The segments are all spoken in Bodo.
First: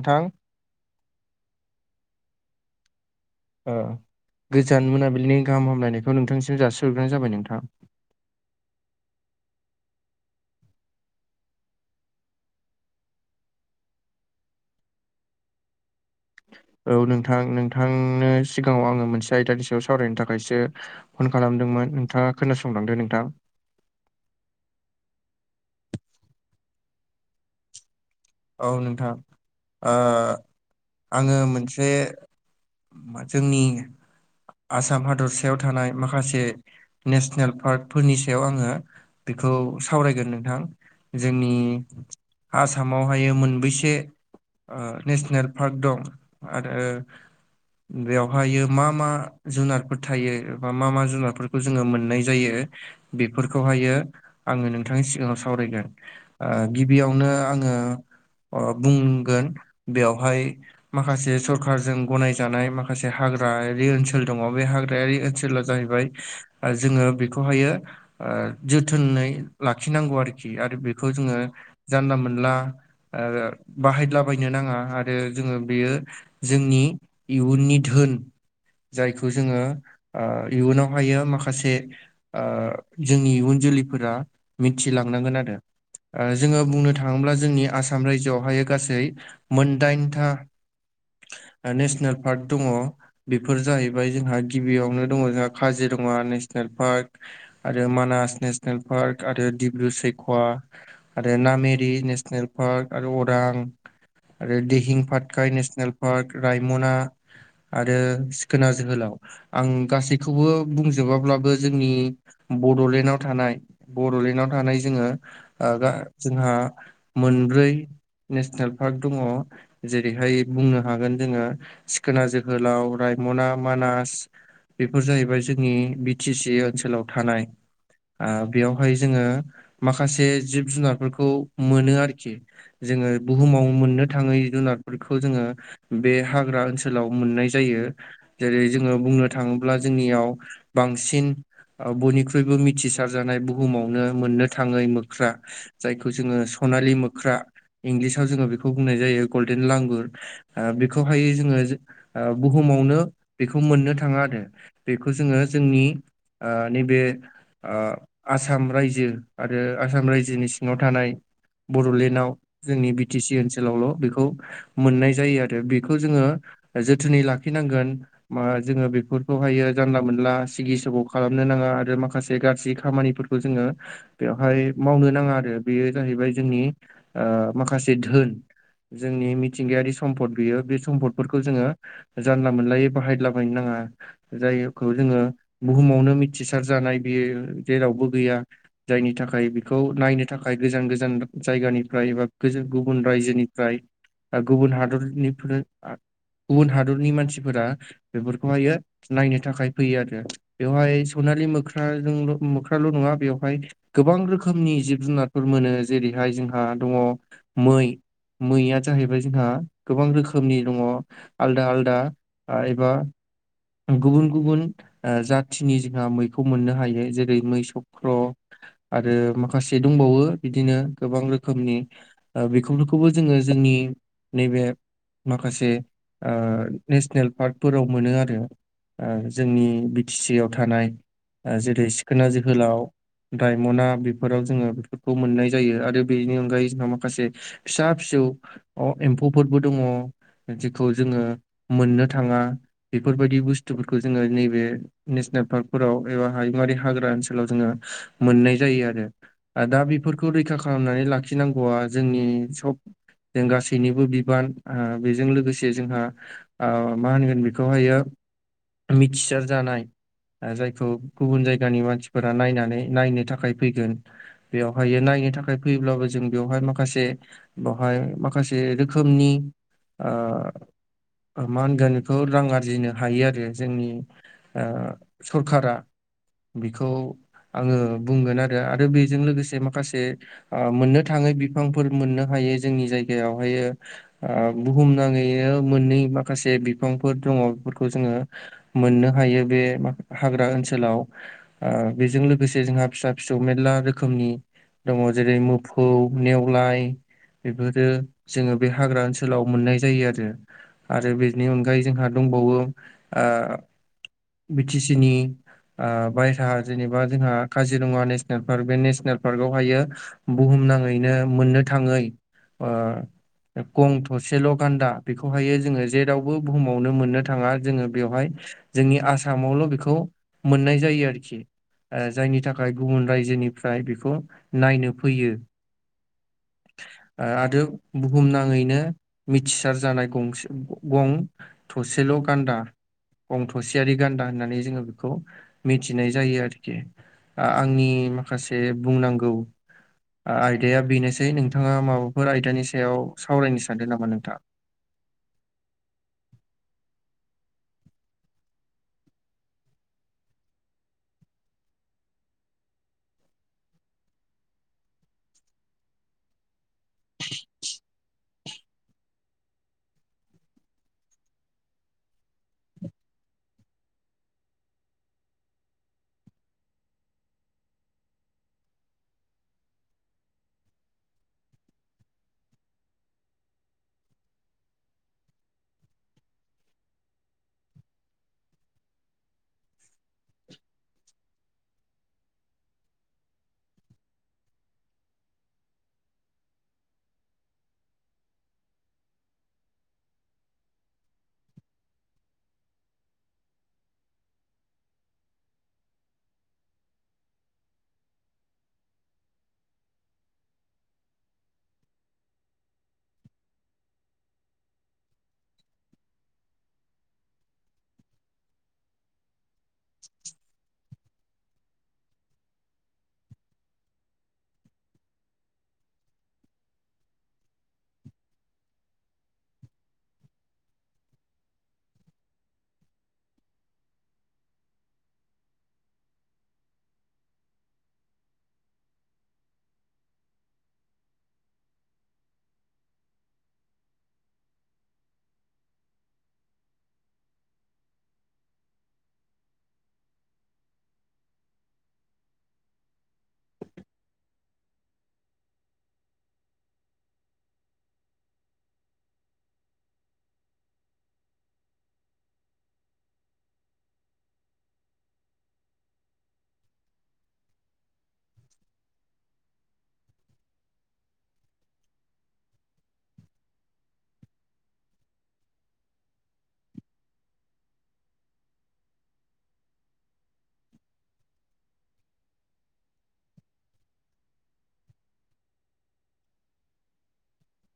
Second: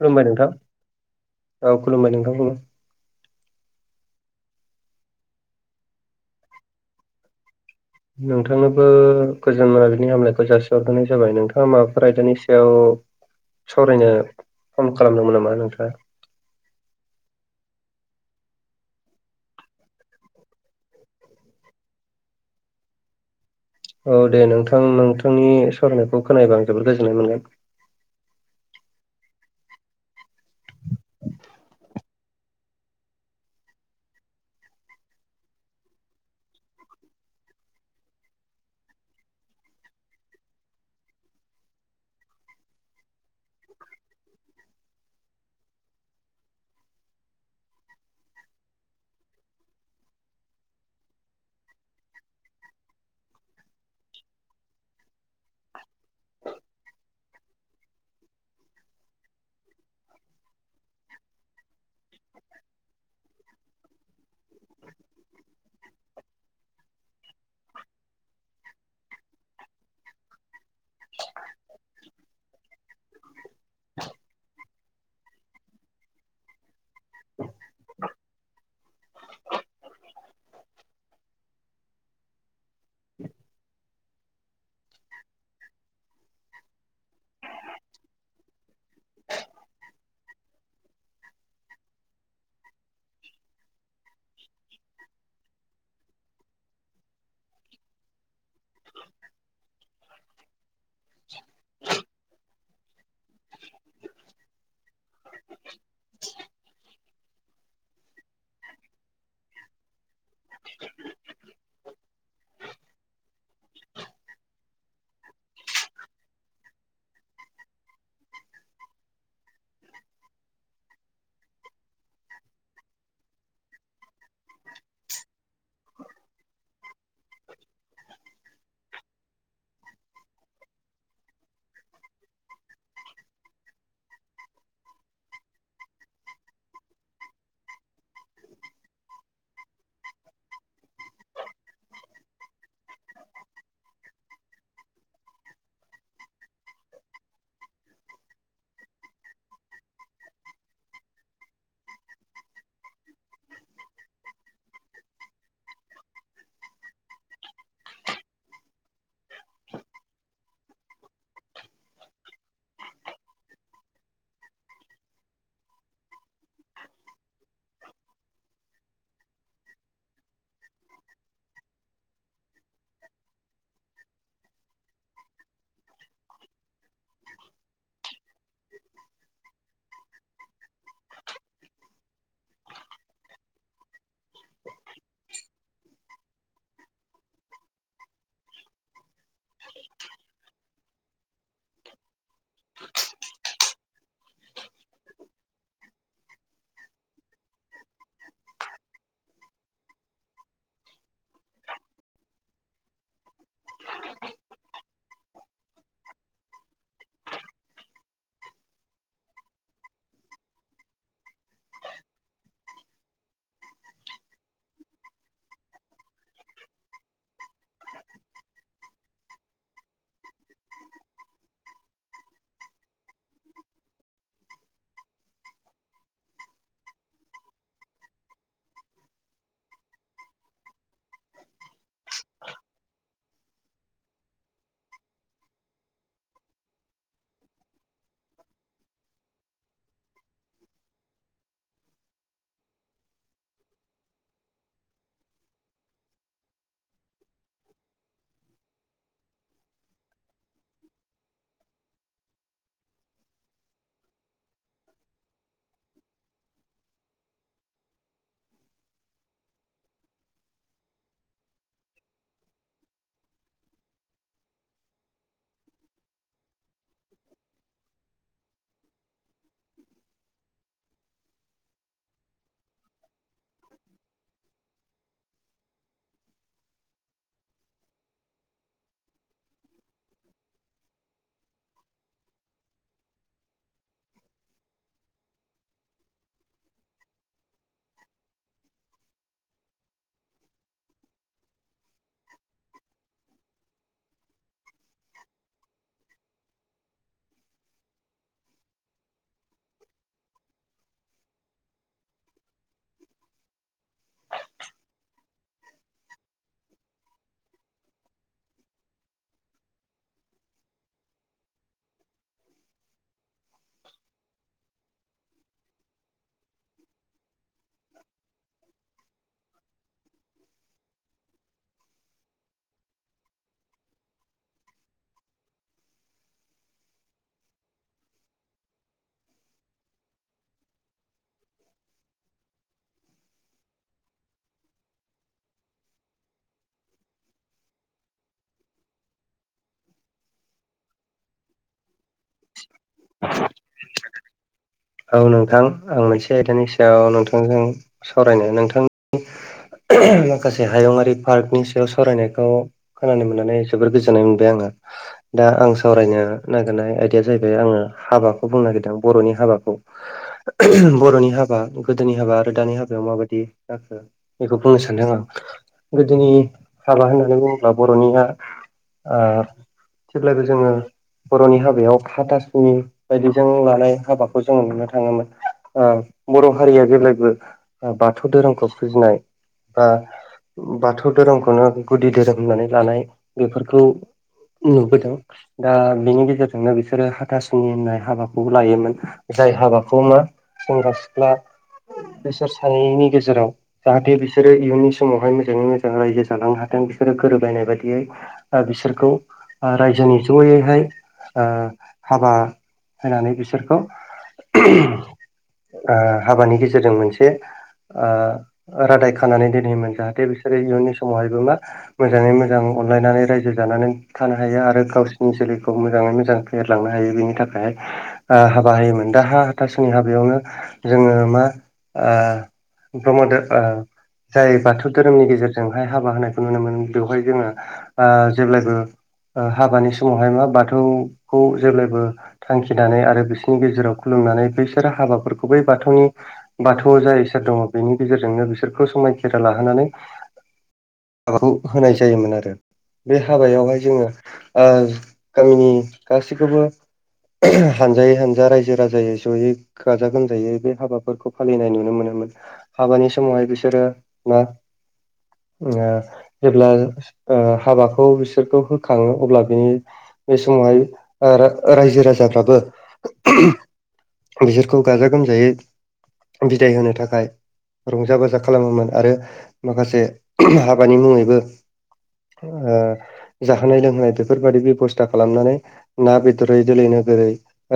खुलुमबाय नोंथां औ खुलुमबाय नोंथांखौबो। ओ गोजान मोनाबिलिनि गाहाम हामलायनायखौ नोंथांसिम जासिहरग्रोनाय जाबाय नोंथां। नोंथांनोबो गोजोन मोनाबिनि हामलायखौ जासिहरग्रोनाय जाबाय नोंथाङा माबाफोर आयदानि सायाव सावरायनो फन खालामदोंमोन नामा नोंथाङा? औ नोंथां नोंथांनो सिगाङाव आङो मोनसे आयदानि सायाव सावरायनो थाखायसो फन खालामदोंमोन नोंथाङा खोनासंलांदो नोंथां औ दे नोंथां नोंथांनि सररायनायखौ खोनाबा आं जोबोद गोजोननाय मोनगोन औ नोंथां आङो मोनसे जोंनि आसाम हादरसायाव थानाय माखासे नेसनेल पार्कफोरनि सायाव आङो बेखौ सावरायगोन नोंथां जोंनि आसाम आसामावहाय मोनबैसे नेसनेल पार्क दं आरो बेवहायो मा मा जुनारफोर थायो बा मा मा जुनारफोरखौ जोङो मोननाय जायो बेफोरखौहायो आङो नोंथांनि सिगाङाव सावरायगोन गिबियावनो आङो बुंगोन बेयावहाय माखासे सरखारजों गनायजानाय माखासे हाग्रायारि ओनसोल दङ बे हाग्रायारि ओनसला जाहैबाय जोङो बेखौहायो जोथोनै लाखिनांगौ आरोखि आरो बेखौ जोङो जानला मोनला बाहायलाबायनो नाङा आरो जोङो बेयो जोंनि इयुननि धोन जायखौ जोङो इयुनावहायो माखासे जोंनि इयुन जोलैफोरा मिथिलांनांगोन आरो जोङो बुंनो थाङोब्ला जोंनि आसाम रायजोआवहाय गासै मोनदाइनथा नेसनेल पार्क दङ बेफोर जाहैबाय जोंहा गिबियावनो दङ जोंहा काजिरङा नेसनेल पार्क आरो मानास नेसनेल पार्क आरो डिब्रु सैखवा आरो नामेरि नेसनेल पार्क आरो अरां आरो दिहिं पाटकाय नेसनेल पार्क रायमना आरो सिखोना जोहोलाव आं गासैखौबो बुंजोबाब्लाबो जोंनि बड'लेण्डआव थानाय बड'लेण्डआव थानाय जोङो जोंहा मोनब्रै नेसनेल पार्क दङ जेरैहाय बुंनो हागोन जोङो सिखोना जोहोलाव रायमना मानास बेफोर जाहैबाय जोंनि बि टि सि ओनसोलाव थानाय बेयावहाय जोङो माखासे जिब जुनारफोरखौ मोनो आरो आरोखि जोङो बुहुमाव मोननो थाङै जुनारफोरखौ जोङो बे हाग्रा ओनसोलाव मोननाय जायो जेरै जोङो बुंनो थाङोब्ला जोंनियाव बांसिन बयनिख्रुइबो मिथिसारजानाय बुहुमावनो मोननो थाङै मोख्रा जायखौ जोङो सनालि मोख्रा इं्लिसाव जोङो बेखौ बुंनाय जायो गल्डेन लांगुर बेखौहाय जोङो बुहुमावनो बेखौ मोननो थाङा आरो बेखौ जोङो जोंनि नैबे आसाम रायजो आरो आसाम रायजोनि सिङाव थानाय बड'लेण्डआव जोंनि बिटि सि ओनसोलावल' बेखौ मोननाय जायो आरो बेखौ जोङो जोथोनै लाखिनांगोन म जोङो बेफोरखौहायो जानला मोनला सिगिसाव खालामनो नाङा आरो माखासे गाज्रि खामानिफोरखौ जोङो बेवहाय मावनो नाङा आरो बेयो जाहैबाय जोंनि माखासे धोन जोंनि मिथिंगायारि सम्पद बियो बे सम्फदफोरखौ जोङो जानला मोनलायै बाहायलाबायनो नाङा जायखौ जोङो बुहुमावनो मिथिसार जानाय बेयो जेरावबो गैया जायनि थाखाय बेखौ नायनो थाखाय गोजान गोजान जायगानिफ्राय एा गुबुन रायजोनिफ्राय गुबुन हादरनिफ्राय गुबुन हादरनि मानसिफोरा बेफोरखौहायो नायनो थाखाय फैयो आरो बेवहाय सनालि मोख्राजोंल' मोख्राल' नङा बेवहाय गोबां रोखोमनि जिब जुनारफोर मोनो जेरैहाय जोंहा दङ मै मैया जाहैबाय जोंहा गोबां रोखोमनि दङ आलदा आलदा एबा गुबुन गुबुन जाथिनि जोंहा मैखौ मोननो हायो जेरै मै सक्र' आरो माखासे दंबावो बिदिनो गोबां रोखोमनि बेखौफोरखौबो जोङो जोंनि नैबे माखासे ओ नेसनेल पार्कफोराव मोनो आरो आ जोंनि बि टि सि आव थानाय जेरै सिखोना जोहोलाव रायम'ना बेफोराव जोङो बेफोरखौ मोननाय जायो आरो बेनि अनगायै जोंहा माखासे फिसा फिसौ अ एम्फौफोरबो दङ जेखौ जोङो मोननो थाङा बेफोरबायदि बुस्थुफोरखौ जोङो नैबे नेसनेल पार्कफोराव एबा हायुङारि हाग्रा ओनसोलाव जोङो मोननाय जायो आरो दा बेफोरखौ रैखा खालामनानै लाखिनांगौवा जोंनि सब जों गासैनिबो बिबान बेजों लोगोसे जोंहा आ मा होनगोन बेखौहायो मिथिसार जानाय जायखौ गुबुन जायगानि मानसिफोरा नायनानै नायनो थाखाय फैगोन बेवहायो नायनो थाखाय फैयोब्लाबो जों बेवहाय माखासे बेवहाय माखासे रोखोमनि आ मा होनगोन बेखौ रां आरजिनो हायो आरो जोंनि सरखारा बेखौ आङो बुंगोन आरो आरो बेजों लोगोसे माखासे मोननो थाङै बिफांफोर मोननो हायो जोंनि जायगायावहायो आ बुहुम नाङैयो मोनै माखासे बिफांफोर दङ बेफोरखौ जोङो मोननो हायो बे हाग्रा ओनसोलाव आ बेजों लोगोसे जोंहा फिसा फिसौ मेरला रोखोमनि दङ जेरै मोफौ नेवलाय बेफोरो जोङो बे हाग्रा ओनसोलाव मोननाय जायो आरो आरो बेनि अनगायै जोंहा दंबावो आ बि टि सि नि आ बायहेरा जेनेबा जोंहा काजिरङा नेसनेल पार्क बे नेसनेल पार्कावहायो बुहुमनाङैनो मोननो थाङै आ गं थसेल' गान्दा बेखौहायो जोङो जेरावबो बुहुमावनो मोननो था ङा जोङो बेवहाय जोंनि आसामावल' बेखौ मोननाय जायो आरोखि ओ जायनि थाखाय गुबुन रायजोनिफ्राय बेखौ नायनो फैयो। आरो बुहुमनाङैनो मिथिसार जानाय गंसे गं थसेल' गान्दा गं थ'सेयारि गान्दा होननानै जोङो बेखौ मिथिनाय जायो आरोखि। आंनि माखासे बुंनांगौ आयदाया बेनोसै नोंथाङा माबाफोर आयदानि सायाव सावरायनो सानदों नामा नोंथा। औ नोंथां आं मोनसे आयदानि सायाव नोंथांजों सावरायनो नोंथांनि माखासे हायुङारि पार्कनि सायाव सावरायनायखौ खोनानो मोननानै जोबोर गोजोननाय मोनबाय आङो दा आं सावरायनो नागिरनाय आयदाया जाहैबाय आङो हाबाखौ बुंनो नागिरदों बर'नि हाबाखौ बर'नि हाबा गोदोनि हाबा आरो दानि हाबायाव माबायदि जाखो बेखौ बुंनो सानदों आं गोदोनि हाबा होननानै बुङोब्ला बर'निया आ जेब्लायबो जोङो बर'नि हाबायाव हाथासुनि बायदिजों लानाय हाबा जों नुनो थाङोमोन बर' हारिया जेब्लायबो बाथौ धोरोमखौ फुजिनाय बा बाथौ धोरोमखौनो गुदि धोरोम होननानै लानाय बेफोरखौ नुबोदों दा बेनि गेजेरजोंनो बिसोरो हाथासुनि होननाय हाबाखौ लायोमोन। जाय हाबाखौ मा सेंग्रा सिख्ला बेसोर सानैनि गेजेराव जाहाथे बिसोरो इयुननि समावहाय मोजाङै मोजां रायजो जालांनो हाथों बिसोरो गोरोबलायनाय बायदियै ओ बिसोरखौ ओ रायजोनि जयैहाय ओ हाबा होनानै बिसोरखौ ओ हाबानि गेजेरजों मोनसे ओ रादाय खानानै दोनहोमोन जाहाथे बिसोरो इयुननि समावहायबो मा मोजाङै मोजां अनलायनानै रायजो जानानै थानो हायो आरो गावसिनि जोलैखौ मोजाङै मोजां फेहेरलांनो हायो बेनि थाखाय ओ बाहायोमोन दा हा हाथासोनि हाबायावनो जोङो मा ओ प्रमाद ओ जाय बाथौ धोरोमनि गेजेरजोंहाय हाबा होनायखौ नुनो मोनो बेवहाय जोङो ओ जेब्लायबो ओ हाबानि समावहाय मा बाथौखौ जेब्लायबो थांखिनानै आरो बिसि नि गेजेराव खुलुमनानै बैसोर हाबाफोरखौ बै बाथौनि बाथौआव जाय इसोर दङ बेनि गेजेरजोंनो बिसोरखौ समायखेरा लाहोनानै हाबाखौ होनाय जायोमोन आरो बे हाबायावहाय जोङो ओ गामिनि गासैखौबो हानजायै हानजा रायजो राजायै जयै गाजा गोमजायै बे हाबाफोरखौ फालिनाय नुनो मोनोमोन। हाबानि समावहाय बिसोरो मा ओ जेब्ला हाबाखौ बिसोरखौ होखाङो अब्ला बि बे समावहाय ओ रायजो राजाफ्राबो बिसोरखौ गाजा गोमजायै बिदाय होनो थाखाय रंजा बाजा खालामोमोन आरो माखासे हाबानि मुङैबो ओ जाहोनाय लोंहोनाय बेफोरबायदि बेब'स्था खालामनानै ना बेदरै दोलोलै नोगोरै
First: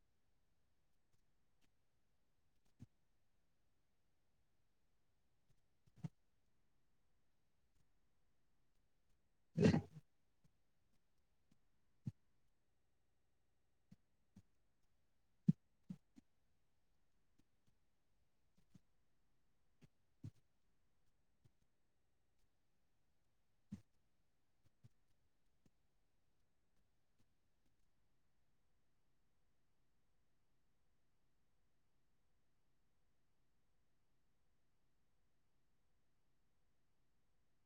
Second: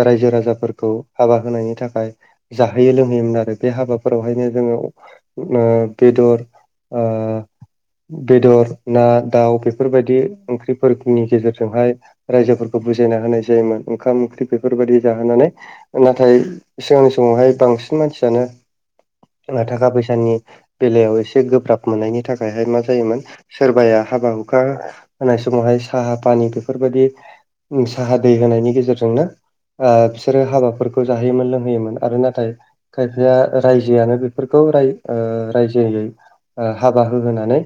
रायजो राजाफोरखौ हाबा होनायनि थाखाय जाहोयो लोंहोयोमोन आरो बे हाबाफोरावहायनो जोङो ओ बेदर ओ बेदर ना दाउ बेफोरबायदि ओंख्रि फोरनि गेजेरजोंहाय रायजोफोरखौ बुजायना होनाय जायोमोन ओंखाम ओंख्रि बेफोरबायादि जाहोनानै नाथाय सिगांनि समावहाय बांसिन मानसियानो थाखा फैसानि बेलायाव एसे गोब्राब मोननायनि थाखायहाय मा जायोमोन सोरबाया हाबा हुखा होनाय समावहाय साहा पानि बेफोरबायदि साहा दै होनायनि गेजेरजोंनो बिसोरो हाबाफोरखौ जाहोयोमोन लोंहोयोमोन आरो नाथाय खायफाया रायजोआनो बेफोरखौ रायजोयै हाबा होहोनानै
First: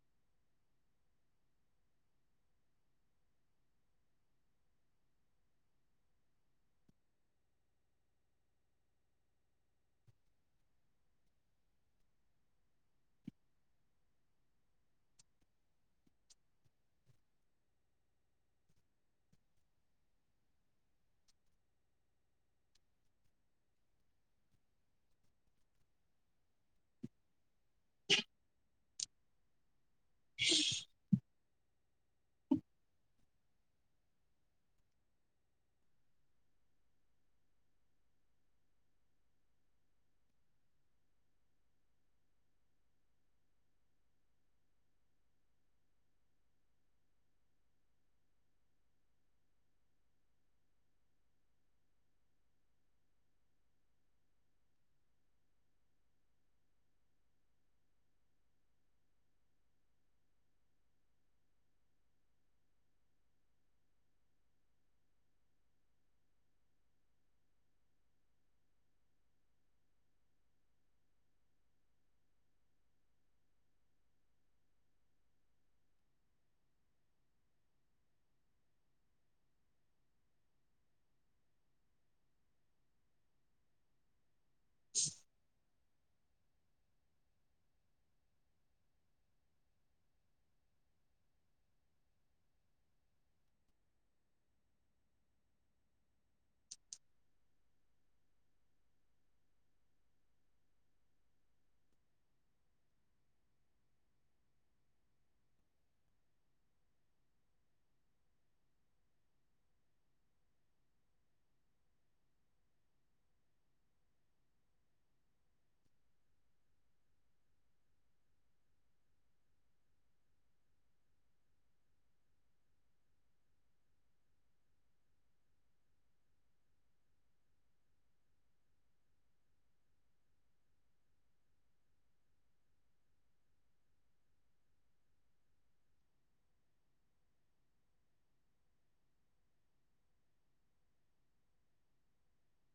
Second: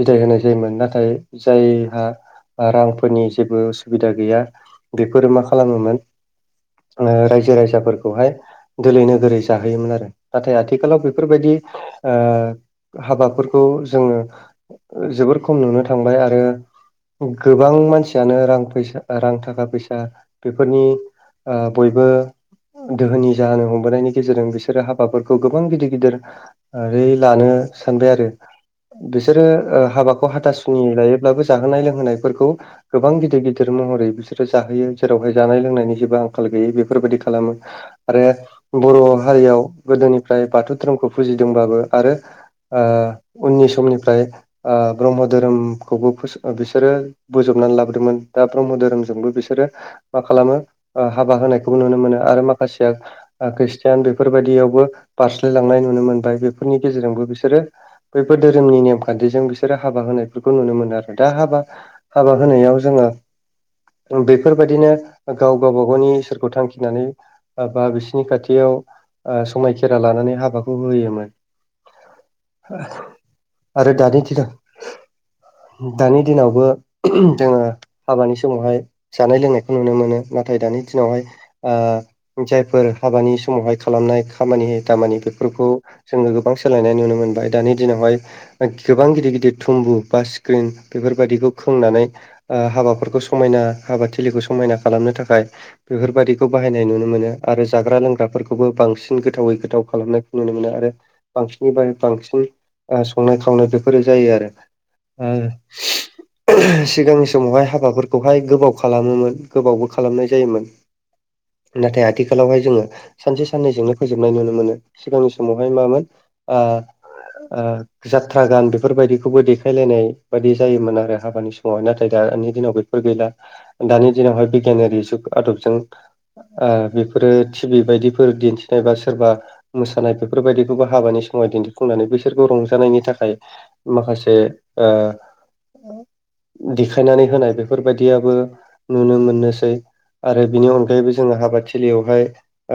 बिदाय होनाय जायोमोन नाथाय जायहा रांफोरनि जेबो उसुबिदा गैया बेफोरो मा खालामोमोन रायजो राजाफोरखौहाय दोलै नोगोरै जाहोयोमोन आरो नाथाय आथिखालाव बेफोरबायदि ओ हाबाफोरखौ जोङो जोबोर खम नुनो थांबाय आरो गोबां मानसियानो रां फैसा रां थाखा फैसा बेफोरनि ओ बयबो दोहोनि जाहोनो हमबोनायनि गेजेरजों बिसोरो हाबाफोरखौ गोबां गिदिर गिदिर ओै लानो सानबाय आरो बिसोरो हाबाखौ हाथासुनि लायोब्लाबो जाहोनाय लोंहोनायफोरखौ गोबां गिदिर गिदिर महरै बिसोरो जाहोयो जेरावहाय जानाय लोंनायनि जेबो आंखाल गैयि बेफोरबायदि खालामो। आरो बर' हारियाव गोदोनिफ्राय बाथौ धोरोमखौ फुजिदोंबाबो आरो ओ उननि समनिफ्राय ओ ब्रह्म धोरोमखौबो फोसाब बिसोरो बोजबनानै लाबोदोंमोन दा ब्रह्म धोरोमजोंबो बिसोरो मा खालामो ओ हाबा होनायखौबो नुनो मोनो आरो माखासेया खृष्टियान बेफोरबायदियावबो बारस्लायलांनाय नुनो मोनबाय बेफोरनि गेजेरजोंबो बिसोरो बैफोर धोरोमनि नेमखान्थिजों बिसोरो हाबा होनायफोरखौ नुनो मोनो आरो दा हाबा हाबा होनायाव जोङो बेफोरबायदिनो गाव गावबा गावनि ईसोरखौ थांखिनानै बा बिसोरनि खाथियाव आ समायखिरा लानानै हाबाखौ होयोमोन आरो दानि दिनाव दानि दिनावबो जोङो हाबानि समावहाय जानाय लोंनाय खौ नुनो मोनो नाथाय दानि दिनावहाय आ जायफोर हाबानि समावहाय खालामनाय खामानि दामानि बेफोरखौ जोङो गोबां सोलायनाय नुनो मोनबाय दानि दिनावहाय दा गोबां गिदिर गिदिर थुम्बु बा स्क्रिन बेफोरबायदिखौ खोंनानै आ हाबाफोरखौ समायना हाबा थिलिखौ समायना खालामनो थाखाय बेफोरबायदिखौ बाहायनाय नुनो मोनो आरो जाग्रा लोंग्राफोरखौबो बांसिन गोथावै गोथाव खालामनायखौ नुनो मोनो आरो बांसिननिफ्राय बांसिन संनाय खावनाय बेफोरो जायो आरो सिगांनि समावहाय हाबाफोरखौहाय गोबाव खालामोमोन गोबावबो खालामनाय जायोमोन नाथाय आथिखालावहाय जोङो सानसे साननैजोंनो फोजोबनाय नुनो मोनो सिगांनि समावहाय मामोन आ आ जाथ्रा गान बेफोरबायदिखौबो देखायलायनाय बायदि जायोमोन आरो हाबानि समावहाय नाथाय दानि दिनाव बे फोर गैला दानि दिनावहाय बिगियानारि जुग आदबजों आ बेफोरो टिभि बायदिफोर दिन्थिनाय बा सोरबा मोसानाय बेफोरबायदिखौबो हाबानि समाव दिन्थिफुंनानै बैसोरखौ रंजानायनि थाखाय माखासे ओ देखायनानै होनाय बेफोरबायदियाबो नुनो मोननोसै आरो बिनि अनगायैबो जोङो हाबाथिलियावहाय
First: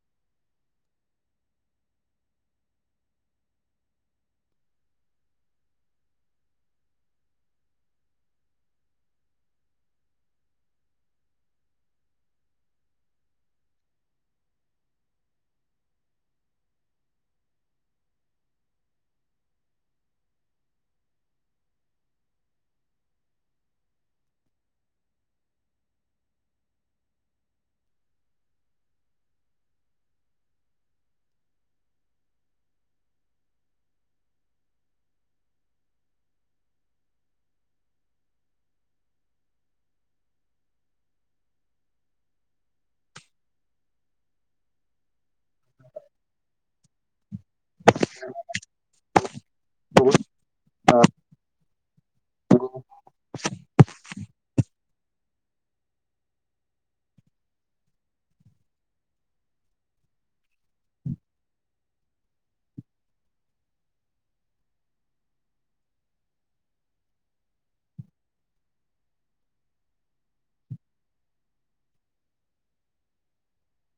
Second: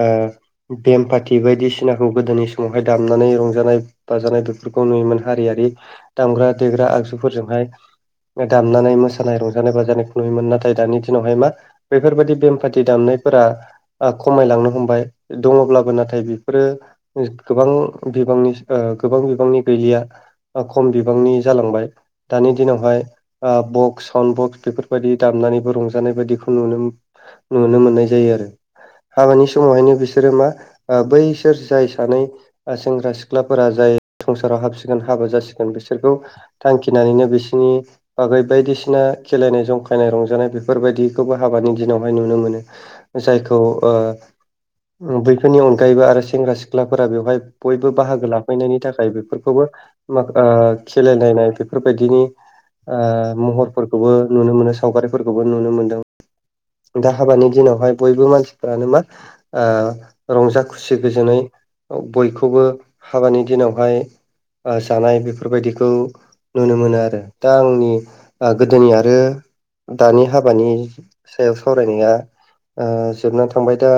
ओ बेमफाथि बायदिसिनाखौ गोदोनि समावहाय दामनानै रंजानाय बाजानाय बेफोरखौ नुयोमोन हारियारि दामग्रा देग्रा आगजुफोरजोंहाय दामनानै मोसानाय रंजानाय बाजानायखौ नुनोयोमोन नाथाय दानि दिनावहाय मा बेफोरबायदि बेमफाथि दामनायफोरा खमायलांनो हमबाय दंङब्लाबो नाथाय बेफोरो गोबां बिबांनि ओ गोबां बिबांनि गैलिया खम बिबांनि जालांबाय दानि दिनावहाय ओ जानाय बायदिखौ नुनो मोन नुनो मोननाय जायो आरो हाबानि समावहायनो बिसोरो मा ओ बैसोर जाय सानै सेंग्रा सिख्लाफोरा जाय संसाराव हाबसिगोन हाबा जासिगोन बिसोरखौ थांखिनानैनो बिसोरनि बागै बायदिसिना खेलायनाय जंखायनाय रंजानाय बेफोरबायदिखौबो हाबानि दिनावहाय नुनो मोनो जायखौ ओ बै फोरनि अनगायैबो आरो सेंग्रा सिख्लाफोरा बेवहाय बयबो बाहागो लाफैनायनि थाखाय बेफोरखौबो मा ओ खेलायलायनाय बेफोरबायदिनि औ ओ महरफोरखौबो नुनो मोनो सावगारिफोरखौबो नुनो मोनदों दा हाबानि दिनावहाय बयबो मानसिफोरानो मा ओ रंजा खुसि गोजोनै बयखौबो हाबानि दिनावहाय जानाय बेफोरबायदिखौ नुनो मोनो आरो दा आंनि गोदोनि आरो दानि हाबानि सायाव सावरायनाया ओ जोबना थांबाय दा